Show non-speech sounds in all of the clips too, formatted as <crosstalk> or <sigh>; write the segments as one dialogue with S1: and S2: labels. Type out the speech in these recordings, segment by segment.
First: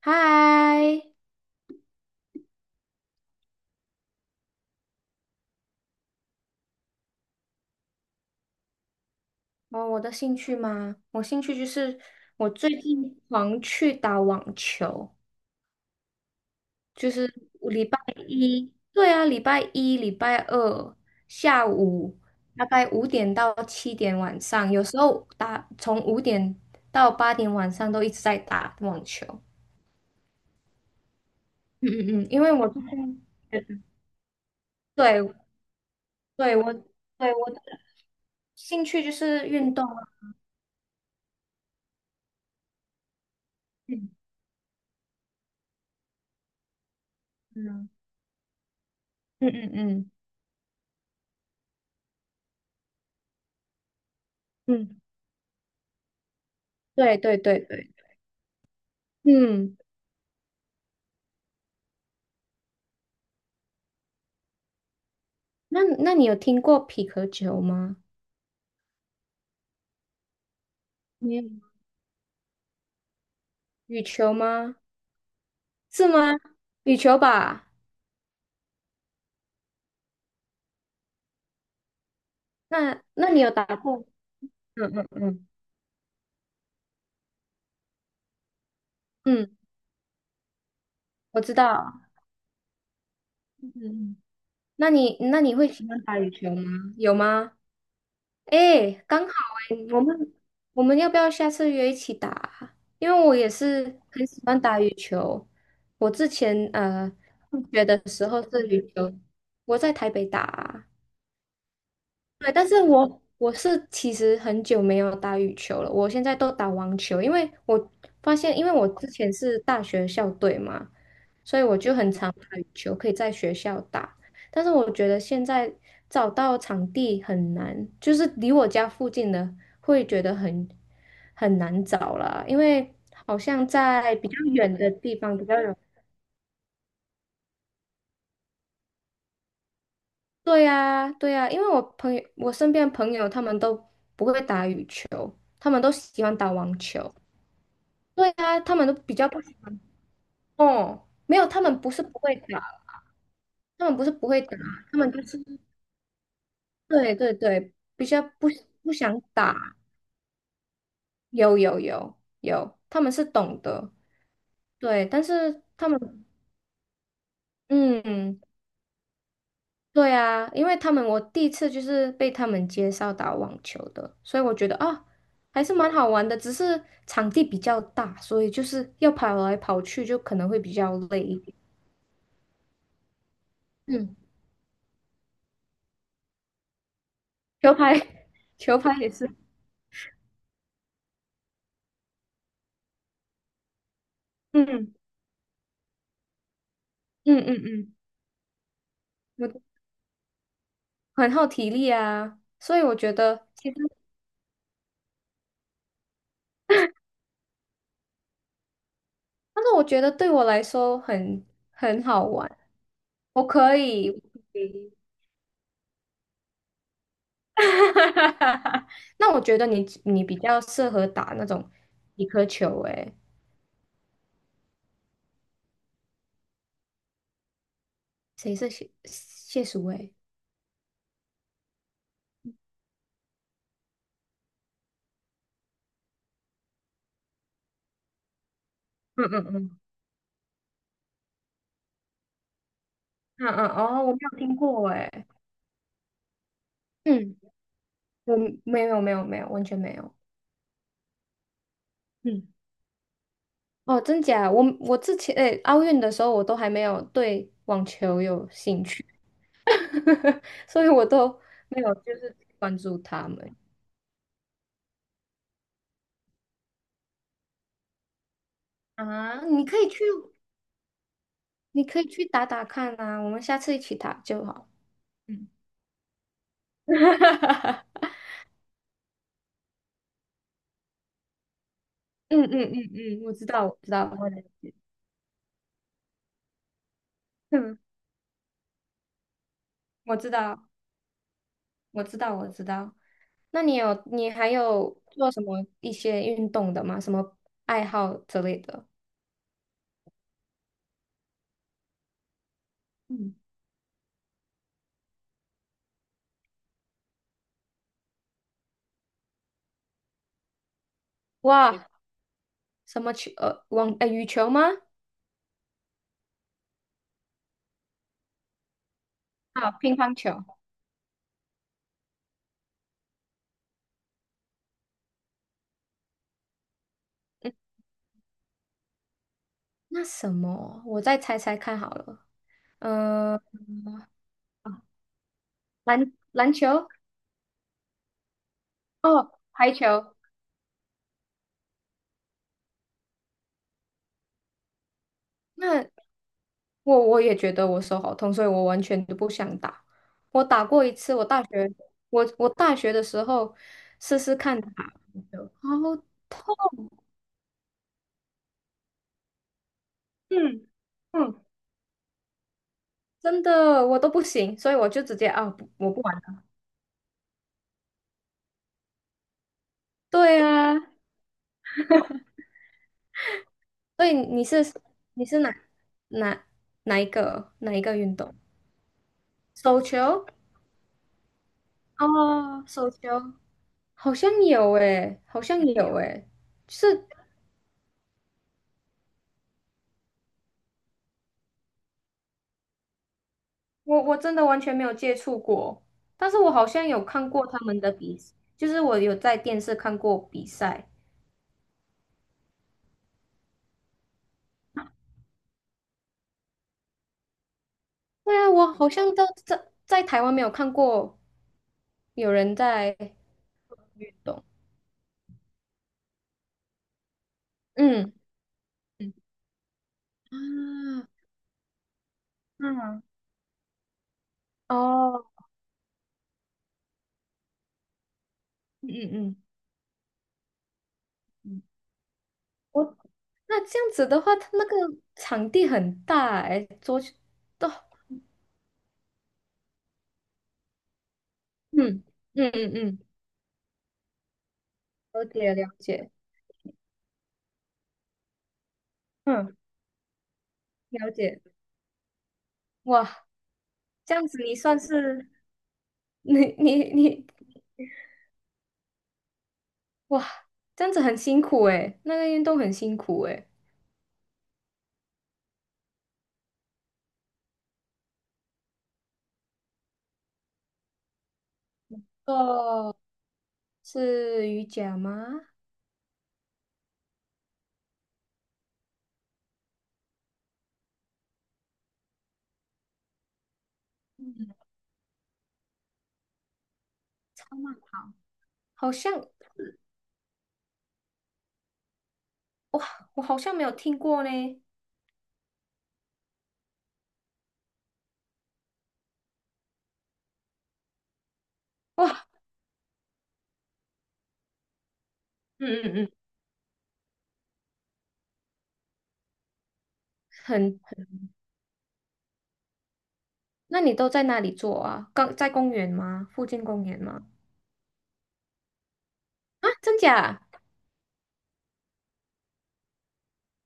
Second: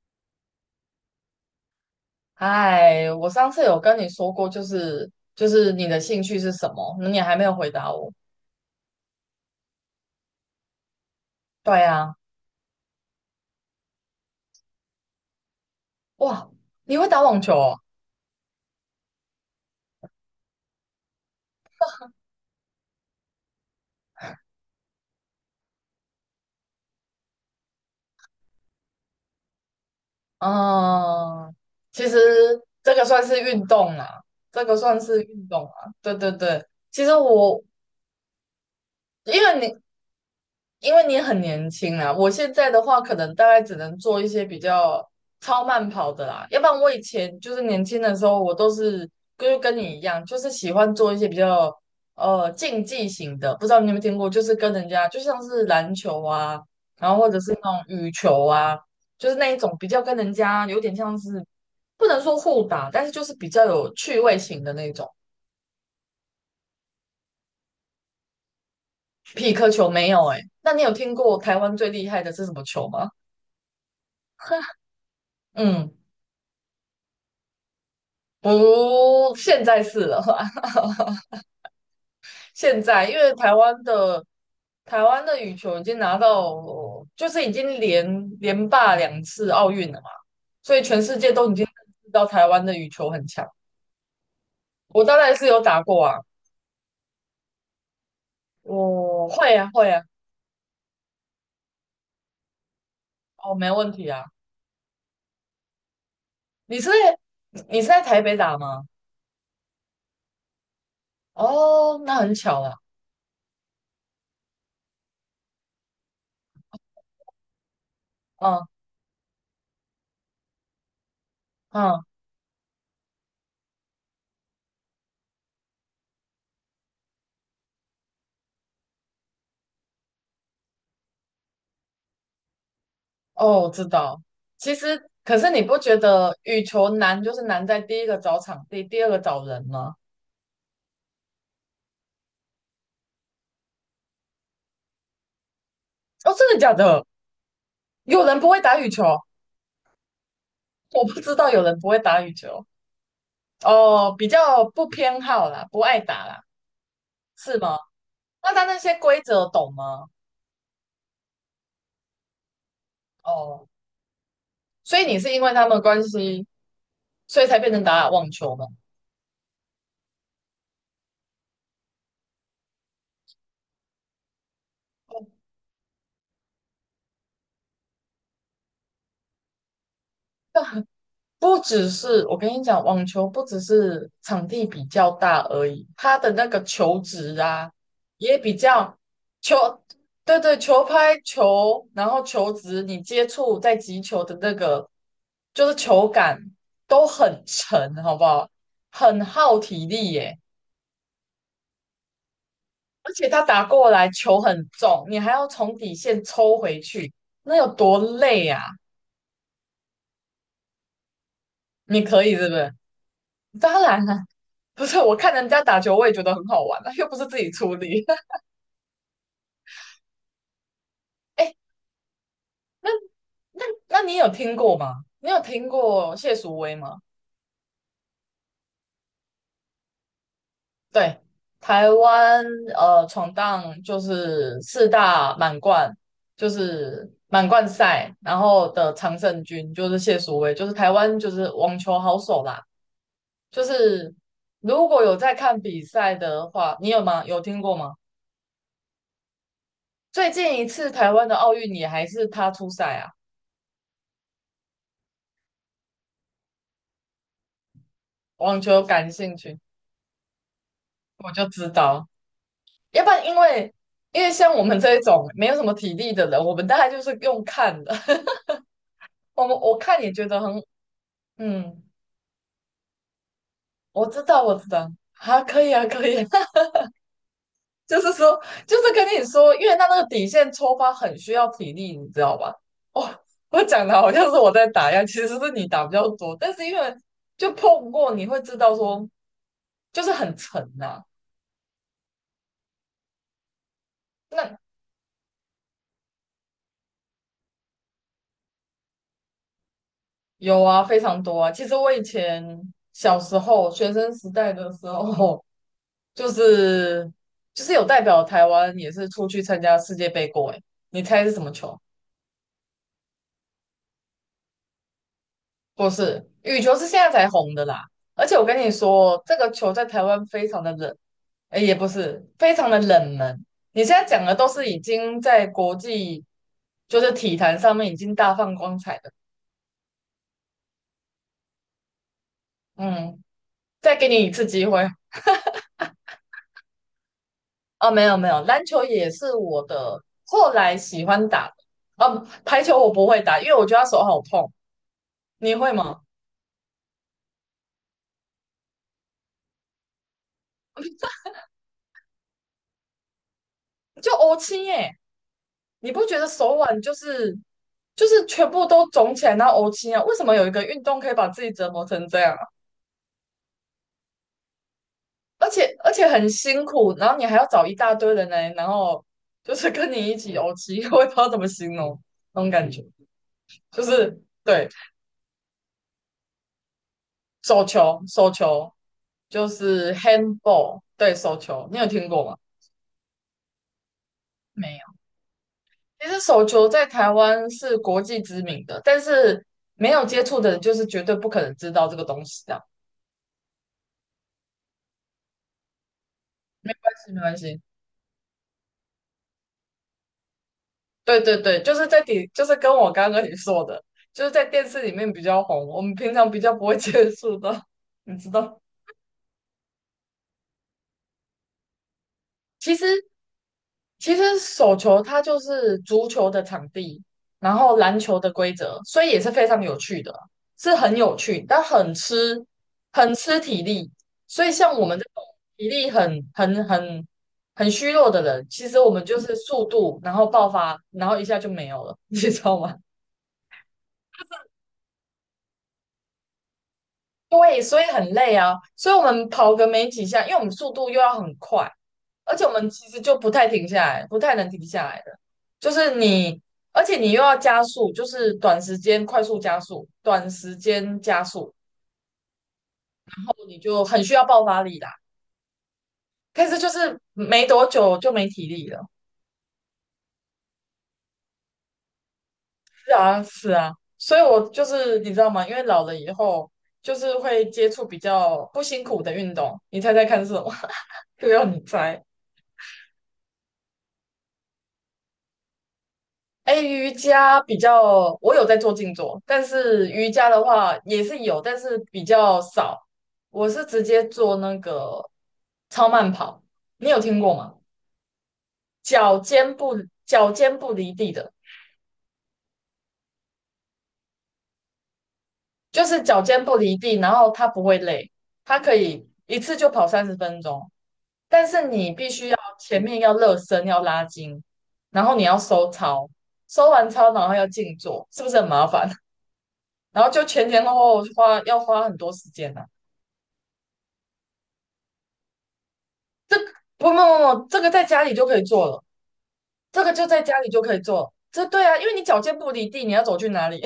S1: 嗨。
S2: 哎，我上次有跟你说过，就是你的兴趣是什么？你还没有回答我。
S1: 哦，我的兴趣吗？我兴趣就
S2: 对
S1: 是。
S2: 啊，
S1: 我最近狂去打网球，
S2: 哇，你会
S1: 就
S2: 打
S1: 是
S2: 网球
S1: 我
S2: 哦？
S1: 礼拜一，对啊，礼拜一、礼拜二下午大概五点到7点晚上，有时候打从五点到8点晚上都一直在打网球。
S2: 嗯，其实
S1: 嗯，因为我最
S2: 这个
S1: 近，
S2: 算是运动啦，这个算是
S1: 对
S2: 运动啊。对对
S1: 对，
S2: 对，其实
S1: 对，我的
S2: 我
S1: 兴趣就
S2: 因
S1: 是
S2: 为
S1: 运
S2: 你。
S1: 动啊。
S2: 因为你很年轻啊，我现在的话可能大概只能
S1: 嗯
S2: 做一些比较超慢跑的啦，要不然我以前就是年
S1: 嗯
S2: 轻的时候，我都是
S1: 嗯
S2: 跟你一
S1: 嗯
S2: 样，就是喜欢做一些比较竞技型的，不知道你有没有听过，就是跟
S1: 嗯，
S2: 人
S1: 嗯，
S2: 家就像是篮球啊，然
S1: 对
S2: 后或
S1: 对
S2: 者是
S1: 对
S2: 那
S1: 对。
S2: 种羽球啊，就是那一种
S1: 嗯，
S2: 比较跟人家有点像是不能说互打，但是就是比较有趣味型的那种。
S1: 那你有听过匹克球吗？
S2: 匹克球没有诶、那你有听
S1: 没
S2: 过
S1: 有，
S2: 台湾最厉害的是什么球吗？
S1: 羽球
S2: <laughs>
S1: 吗？
S2: 嗯。
S1: 是吗？羽球吧？
S2: 不，现在是了啦。<laughs> 现
S1: 那
S2: 在因
S1: 那
S2: 为
S1: 你有打过？<laughs> 嗯
S2: 台
S1: 嗯
S2: 湾的
S1: 嗯
S2: 羽球已经拿到，就是已经连霸2次
S1: 嗯，
S2: 奥运了嘛，所以全世界
S1: 我
S2: 都
S1: 知
S2: 已经认
S1: 道。
S2: 知道台湾的羽球很强。
S1: 嗯嗯，那
S2: 我大
S1: 你
S2: 概
S1: 那
S2: 是
S1: 你
S2: 有
S1: 会
S2: 打
S1: 喜欢
S2: 过啊，
S1: 打羽球吗？有吗？诶，刚
S2: 我
S1: 好
S2: 会啊
S1: 诶，
S2: 会
S1: 我
S2: 啊，
S1: 们我们要不要下次约一起打啊，因为我也
S2: 哦，没问
S1: 是
S2: 题啊。
S1: 很喜欢打羽球。我之前
S2: 你是在
S1: 上
S2: 你
S1: 学
S2: 是在
S1: 的
S2: 台
S1: 时
S2: 北
S1: 候
S2: 打
S1: 是
S2: 吗？
S1: 羽球，我在台北打啊。
S2: 哦，那很
S1: 对，
S2: 巧
S1: 但
S2: 啦。
S1: 是我是其实很久没有打羽球了，我现在都打网球，因为我发现，
S2: 嗯
S1: 因为我之前是大学校队嘛，所以我就
S2: 嗯，
S1: 很常打羽球，可以在学校打。但是我觉得现在找到场地很难，就是离我家附近的会觉得很难找了，因为好
S2: 哦，
S1: 像
S2: 我知
S1: 在
S2: 道。
S1: 比较远
S2: 其
S1: 的
S2: 实，
S1: 地方
S2: 可
S1: 比
S2: 是
S1: 较
S2: 你
S1: 容
S2: 不觉得羽球难就是难在第一个找场地，第二个找人吗？
S1: 对呀，对呀，因为我朋友，我身边的朋友他们都不会打羽球，他们都喜
S2: 哦，
S1: 欢打
S2: 真的假
S1: 网
S2: 的？
S1: 球。
S2: 有
S1: 对
S2: 人不
S1: 呀，
S2: 会
S1: 他
S2: 打
S1: 们
S2: 羽
S1: 都
S2: 球，
S1: 比较不喜欢。
S2: 我
S1: 哦，
S2: 不知
S1: 没有，
S2: 道
S1: 他
S2: 有人
S1: 们
S2: 不
S1: 不
S2: 会
S1: 是不
S2: 打羽
S1: 会打，
S2: 球。
S1: 他们不是
S2: 哦，比
S1: 不会打，
S2: 较不
S1: 他们
S2: 偏
S1: 就是
S2: 好啦，不爱打啦，
S1: 对对
S2: 是
S1: 对，
S2: 吗？
S1: 比较不
S2: 那他那
S1: 不
S2: 些规
S1: 想
S2: 则懂
S1: 打。
S2: 吗？
S1: 有有有有，他们是懂
S2: 哦，
S1: 得。
S2: 所
S1: 对，
S2: 以你
S1: 但
S2: 是因为
S1: 是
S2: 他们的
S1: 他们
S2: 关系，所以才变成打打网
S1: 嗯。
S2: 球吗？
S1: 对啊，因为他们我第一次就是被他们介绍打网球的，所以我觉得啊，
S2: 哦，
S1: 还是蛮好玩的，只是场地比较大，所以就是要跑来跑去，就可能会比较累一点。
S2: 不只是我跟你讲，网球不只是
S1: 嗯，
S2: 场地比较大而已，它的那个球质
S1: <laughs>
S2: 啊
S1: 球拍，
S2: 也比
S1: <laughs> 球
S2: 较
S1: 拍也是。
S2: 球，对对，球拍球，然后球质，你接触在击球的那个
S1: 嗯
S2: 就是球感都
S1: 嗯
S2: 很
S1: 嗯
S2: 沉，
S1: 嗯，
S2: 好不好？很耗
S1: 我
S2: 体力耶，
S1: 很耗体力啊，所以我
S2: 而
S1: 觉
S2: 且它
S1: 得
S2: 打
S1: 其实，
S2: 过来球很重，你还要从底线抽回去，那有多累啊？
S1: 但是我觉得对我来说很
S2: 你
S1: 很
S2: 可
S1: 好
S2: 以是
S1: 玩。
S2: 不是？
S1: 我可
S2: 当然
S1: 以，
S2: 了。
S1: 我可
S2: <laughs> 不
S1: 以
S2: 是，我看人家打球，我也觉得很好玩啊，又不是自己出力。<laughs>
S1: <laughs> 那我觉得你比较适合打那
S2: 哎，
S1: 种几颗球，
S2: 那
S1: 诶。
S2: 那你有听过吗？你有听过谢淑薇吗？
S1: 谁是谢淑薇？
S2: 对，台湾闯荡就是四大满贯，就是满贯赛，然后的常
S1: 嗯
S2: 胜
S1: 嗯
S2: 军
S1: 嗯
S2: 就是谢淑薇，就是台湾就是网球好手啦。
S1: 嗯
S2: 就
S1: 嗯，哦，我
S2: 是
S1: 没有听
S2: 如
S1: 过
S2: 果有
S1: 哎。
S2: 在看比赛的话，你有吗？
S1: 嗯，
S2: 有听过吗？
S1: 我没有没有没有，完全没有。
S2: 最近一次台湾的奥运你还是
S1: 嗯，
S2: 他出赛啊，
S1: 哦，真假？我之前诶，奥运的时候我都还没有对网球有
S2: 网球
S1: 兴趣，
S2: 感兴趣。
S1: <laughs> 所以我都
S2: 我就知
S1: 没有
S2: 道，
S1: 就是关注
S2: 要不然
S1: 他
S2: 因
S1: 们。
S2: 为像我们这一种没有什么体力的人，我们大概就是用看的。<laughs>
S1: 啊，
S2: 我们
S1: 你可
S2: 我
S1: 以
S2: 看
S1: 去，
S2: 也觉得很，嗯，
S1: 你可以去打打看啊，我们下次一起
S2: 我
S1: 打
S2: 知道，
S1: 就
S2: 我知
S1: 好。
S2: 道，啊，
S1: 嗯，
S2: 可以啊，可以啊
S1: <laughs> 嗯
S2: <laughs> 就是说，就是跟你说，因为他那个底线抽发很需要体力，你知道
S1: 嗯
S2: 吧？
S1: 嗯
S2: 哦，
S1: 嗯，我知
S2: 我
S1: 道我
S2: 讲
S1: 知
S2: 的
S1: 道。
S2: 好像是我在打一样，其实是你打比较多，但是因为就
S1: 嗯，
S2: 碰过，你会知道说，就是
S1: 我知
S2: 很沉
S1: 道。
S2: 呐、
S1: 我知道，我知道。那你有，你还
S2: 那
S1: 有做什么一些运动的吗？什么爱好之类的？
S2: 有啊，非常多啊。其实我以前小
S1: 嗯，
S2: 时候学生时代的时候。就是有代表台湾也是出去参加世界杯过诶，你猜是什么球？
S1: 哇，什么球？网，羽球吗？
S2: 不是，羽球是现在才红的啦。而且我跟你说，这个
S1: 啊，
S2: 球在
S1: 乒
S2: 台
S1: 乓
S2: 湾
S1: 球。
S2: 非常的冷，哎也不是非常的冷门。你现在讲的都是已经在国际就是体
S1: 嗯，
S2: 坛上面已经大放光彩的。
S1: 那什么？我再猜猜看好了。
S2: 嗯，
S1: 呃，
S2: 再给你一次机会。
S1: 篮球？
S2: 哦，没有没有，篮球也
S1: 哦，
S2: 是我
S1: 排
S2: 的
S1: 球。
S2: 后来喜欢打的。哦，排球我不会打，因为我觉得它手好痛。你会
S1: 那
S2: 吗？
S1: 我也觉得我手好痛，所以我完全都不想打。我打过一次，我大学的时候
S2: 就
S1: 试试
S2: 欧
S1: 看
S2: 青
S1: 打
S2: 耶，
S1: 排球。好，
S2: 你不觉得手腕就是全部都肿起来，然后欧青啊？为什么有一个
S1: 嗯
S2: 运动可以把自
S1: 嗯，
S2: 己折磨成这样啊？
S1: 真的我都不行，所以我就直接啊，不，我
S2: 而
S1: 不
S2: 且
S1: 玩
S2: 很
S1: 了。
S2: 辛苦，然后你还要找一大堆人来，然后就是跟你一起
S1: 对
S2: 欧青，
S1: 啊，
S2: <laughs> 我也不知道怎么形容那种感觉，就
S1: 所以
S2: 是
S1: 你是
S2: 对
S1: 你是哪哪一个
S2: 手
S1: 哪一个
S2: 球
S1: 运动？
S2: 就
S1: 手
S2: 是
S1: 球？
S2: handball，对手球，你有听过吗？
S1: 哦，手球好像
S2: 没
S1: 有
S2: 有。
S1: 诶，好像有诶。
S2: 手球
S1: 就
S2: 在
S1: 是
S2: 台湾是国际知名的，但是没有接触的人就是绝对不可能知道这个东西的。
S1: 我真的完全没有接触过，但是我好
S2: 没关
S1: 像有
S2: 系，没
S1: 看
S2: 关
S1: 过他
S2: 系。
S1: 们的比，就是我有在电视看过比赛。
S2: 对对对，就是在底，就是跟我刚刚跟你说的，就是在电视里面比较红，我们平常比较不会 <laughs> 接触到，<laughs> 你知
S1: 对啊，
S2: 道。
S1: 我好像都在台湾没有看过有人
S2: 其
S1: 在
S2: 实其
S1: 运
S2: 实
S1: 动。
S2: 手球它就是足球的场地，然后篮
S1: 嗯
S2: 球的规则，所以
S1: 嗯。
S2: 也是非常有趣的，是很
S1: 啊，
S2: 有趣，但很吃
S1: 嗯，
S2: 体力。所以像我们这种
S1: 哦，
S2: 体力很虚弱的人，其实我
S1: 嗯
S2: 们就是
S1: 嗯
S2: 速度，然后爆发，然后一下就
S1: 嗯，
S2: 没有了，<laughs> 你知道吗？
S1: 我那这样子的话，它那个场地很大哎，桌球
S2: 对，
S1: 都。
S2: 所以很累啊。所以我们跑个没几下，因为我们速度又要很快，
S1: 嗯
S2: 而且我
S1: 嗯
S2: 们
S1: 嗯
S2: 其
S1: 嗯，
S2: 实就不太停下来，不太能停下来的。
S1: 了解了
S2: 就是
S1: 解。
S2: 你，而且你又要加速，就是短时间快速
S1: 嗯，
S2: 加速，短时间
S1: 了
S2: 加
S1: 解。
S2: 速，然
S1: 哇，
S2: 后你就很需
S1: 这
S2: 要
S1: 样子
S2: 爆
S1: 你
S2: 发力
S1: 算
S2: 啦。
S1: 是你
S2: 但是就
S1: 你
S2: 是
S1: 你，
S2: 没多久就没体力了。
S1: 哇，这样子很辛苦哎，那个运动很
S2: 是
S1: 辛
S2: 啊，
S1: 苦哎。
S2: 是啊。所以我就是你知道吗？因为老了以后，就是会接触比较不辛苦的运动。你猜猜看是什么？<laughs> 又要你猜。
S1: 哦，是瑜伽吗？
S2: 哎，瑜伽比较，我有在做静坐，但是瑜伽的话也是有，但是比较少。我是直接做那个超慢跑，你有听过吗？
S1: 超慢跑，好
S2: 脚
S1: 像。
S2: 尖不脚尖不离地的，
S1: 哇，我好像没有听过呢。
S2: 就是脚尖不离地，然后它不会累，它可以一次就跑三十分钟，但是你必
S1: 哇，
S2: 须要前面要热身，要拉筋，然后你要
S1: 嗯
S2: 收
S1: 嗯
S2: 操，
S1: 嗯，
S2: 收完操然后要静坐，是不是很麻烦？然后就前前后
S1: 很
S2: 后花要花很多时间呢、
S1: 那你都在哪里做啊？刚在公园吗？附近公
S2: 不不
S1: 园吗？
S2: 不不，这个在家里就可以做了，
S1: 啊，
S2: 这个
S1: 真
S2: 就在家
S1: 假？
S2: 里就可以做了。这对啊，因为你脚尖不离地，你要走去哪里？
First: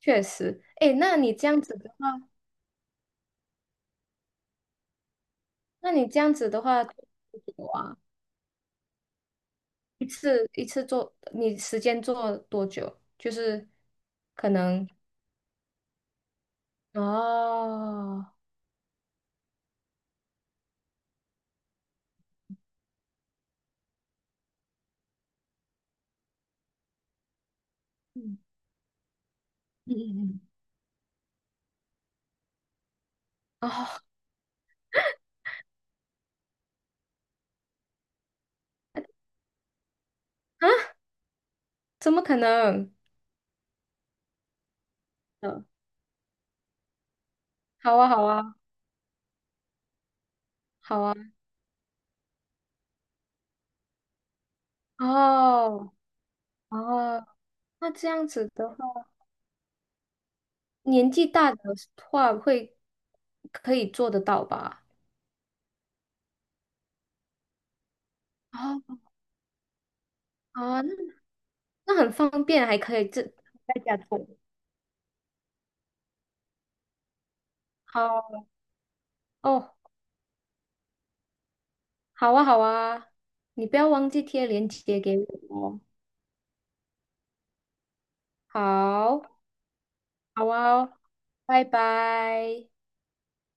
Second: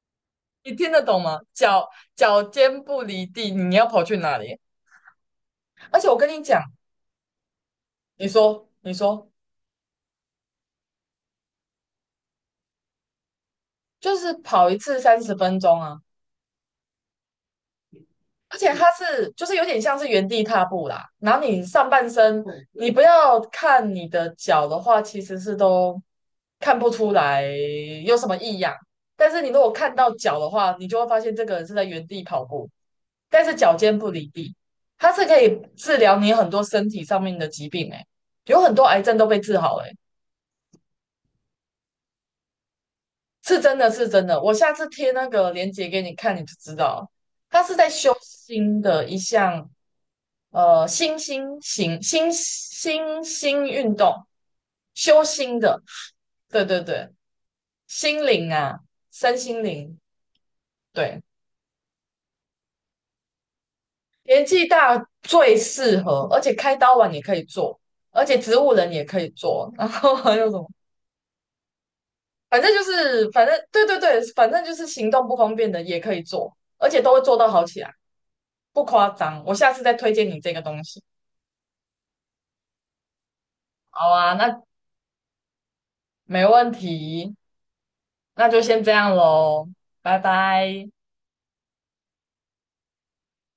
S1: 确实。
S2: <laughs> 你听
S1: 诶，
S2: 得
S1: 那
S2: 懂
S1: 你
S2: 吗？
S1: 这样子的话，
S2: 脚尖不离地，你要跑去哪里？
S1: 那
S2: 而
S1: 你
S2: 且我
S1: 这
S2: 跟
S1: 样
S2: 你
S1: 子的
S2: 讲，
S1: 话，多久啊？
S2: 你说你说，
S1: 一次一次做，你时间做多久？就是
S2: 就是
S1: 可
S2: 跑一
S1: 能。
S2: 次三十分钟啊。
S1: 哦，
S2: 而且它是就是有点像是原地踏步啦，然后你上半身你不要看你的脚的话，其实是都看不出来有什么
S1: 嗯
S2: 异样。但是你如果看
S1: 嗯
S2: 到脚的
S1: 嗯
S2: 话，你就会发现这个人是在原地跑步，但是
S1: 嗯，
S2: 脚尖
S1: 哦，
S2: 不离地。它是可以治疗你很多身体上面的疾病、欸，诶有很多癌症都被治好了、欸，
S1: 啊，怎么可能？
S2: 是真的是真的。我下次贴那个
S1: 嗯，
S2: 链接给你看，你就知道了它是在
S1: 好啊
S2: 修
S1: 好啊
S2: 心的一项。
S1: 好啊。
S2: 新兴运动，修心的，
S1: 哦
S2: 对对对，
S1: 哦，那这
S2: 心
S1: 样子
S2: 灵
S1: 的
S2: 啊，
S1: 话，
S2: 身心灵，
S1: 年
S2: 对，
S1: 纪大的话会可以做得
S2: 年
S1: 到
S2: 纪
S1: 吧？
S2: 大最适合，而且开刀完也可以做，而且植物人
S1: 哦。
S2: 也可以做，然后还有什么，
S1: 啊，那很方便，还可以这
S2: 反正
S1: 在
S2: 对
S1: 家
S2: 对
S1: 做。
S2: 对，反正就是行动不方便的也可以做，而且都会做到好起来，
S1: 好
S2: 不夸张。我下
S1: 哦，
S2: 次再推荐你这个东西。
S1: 好啊，好啊，你不要忘
S2: 好
S1: 记
S2: 啊，
S1: 贴
S2: 那
S1: 链接给我哦。
S2: 没问题，那就先这样
S1: 好，
S2: 喽，拜
S1: 好啊，
S2: 拜。
S1: 哦，拜拜。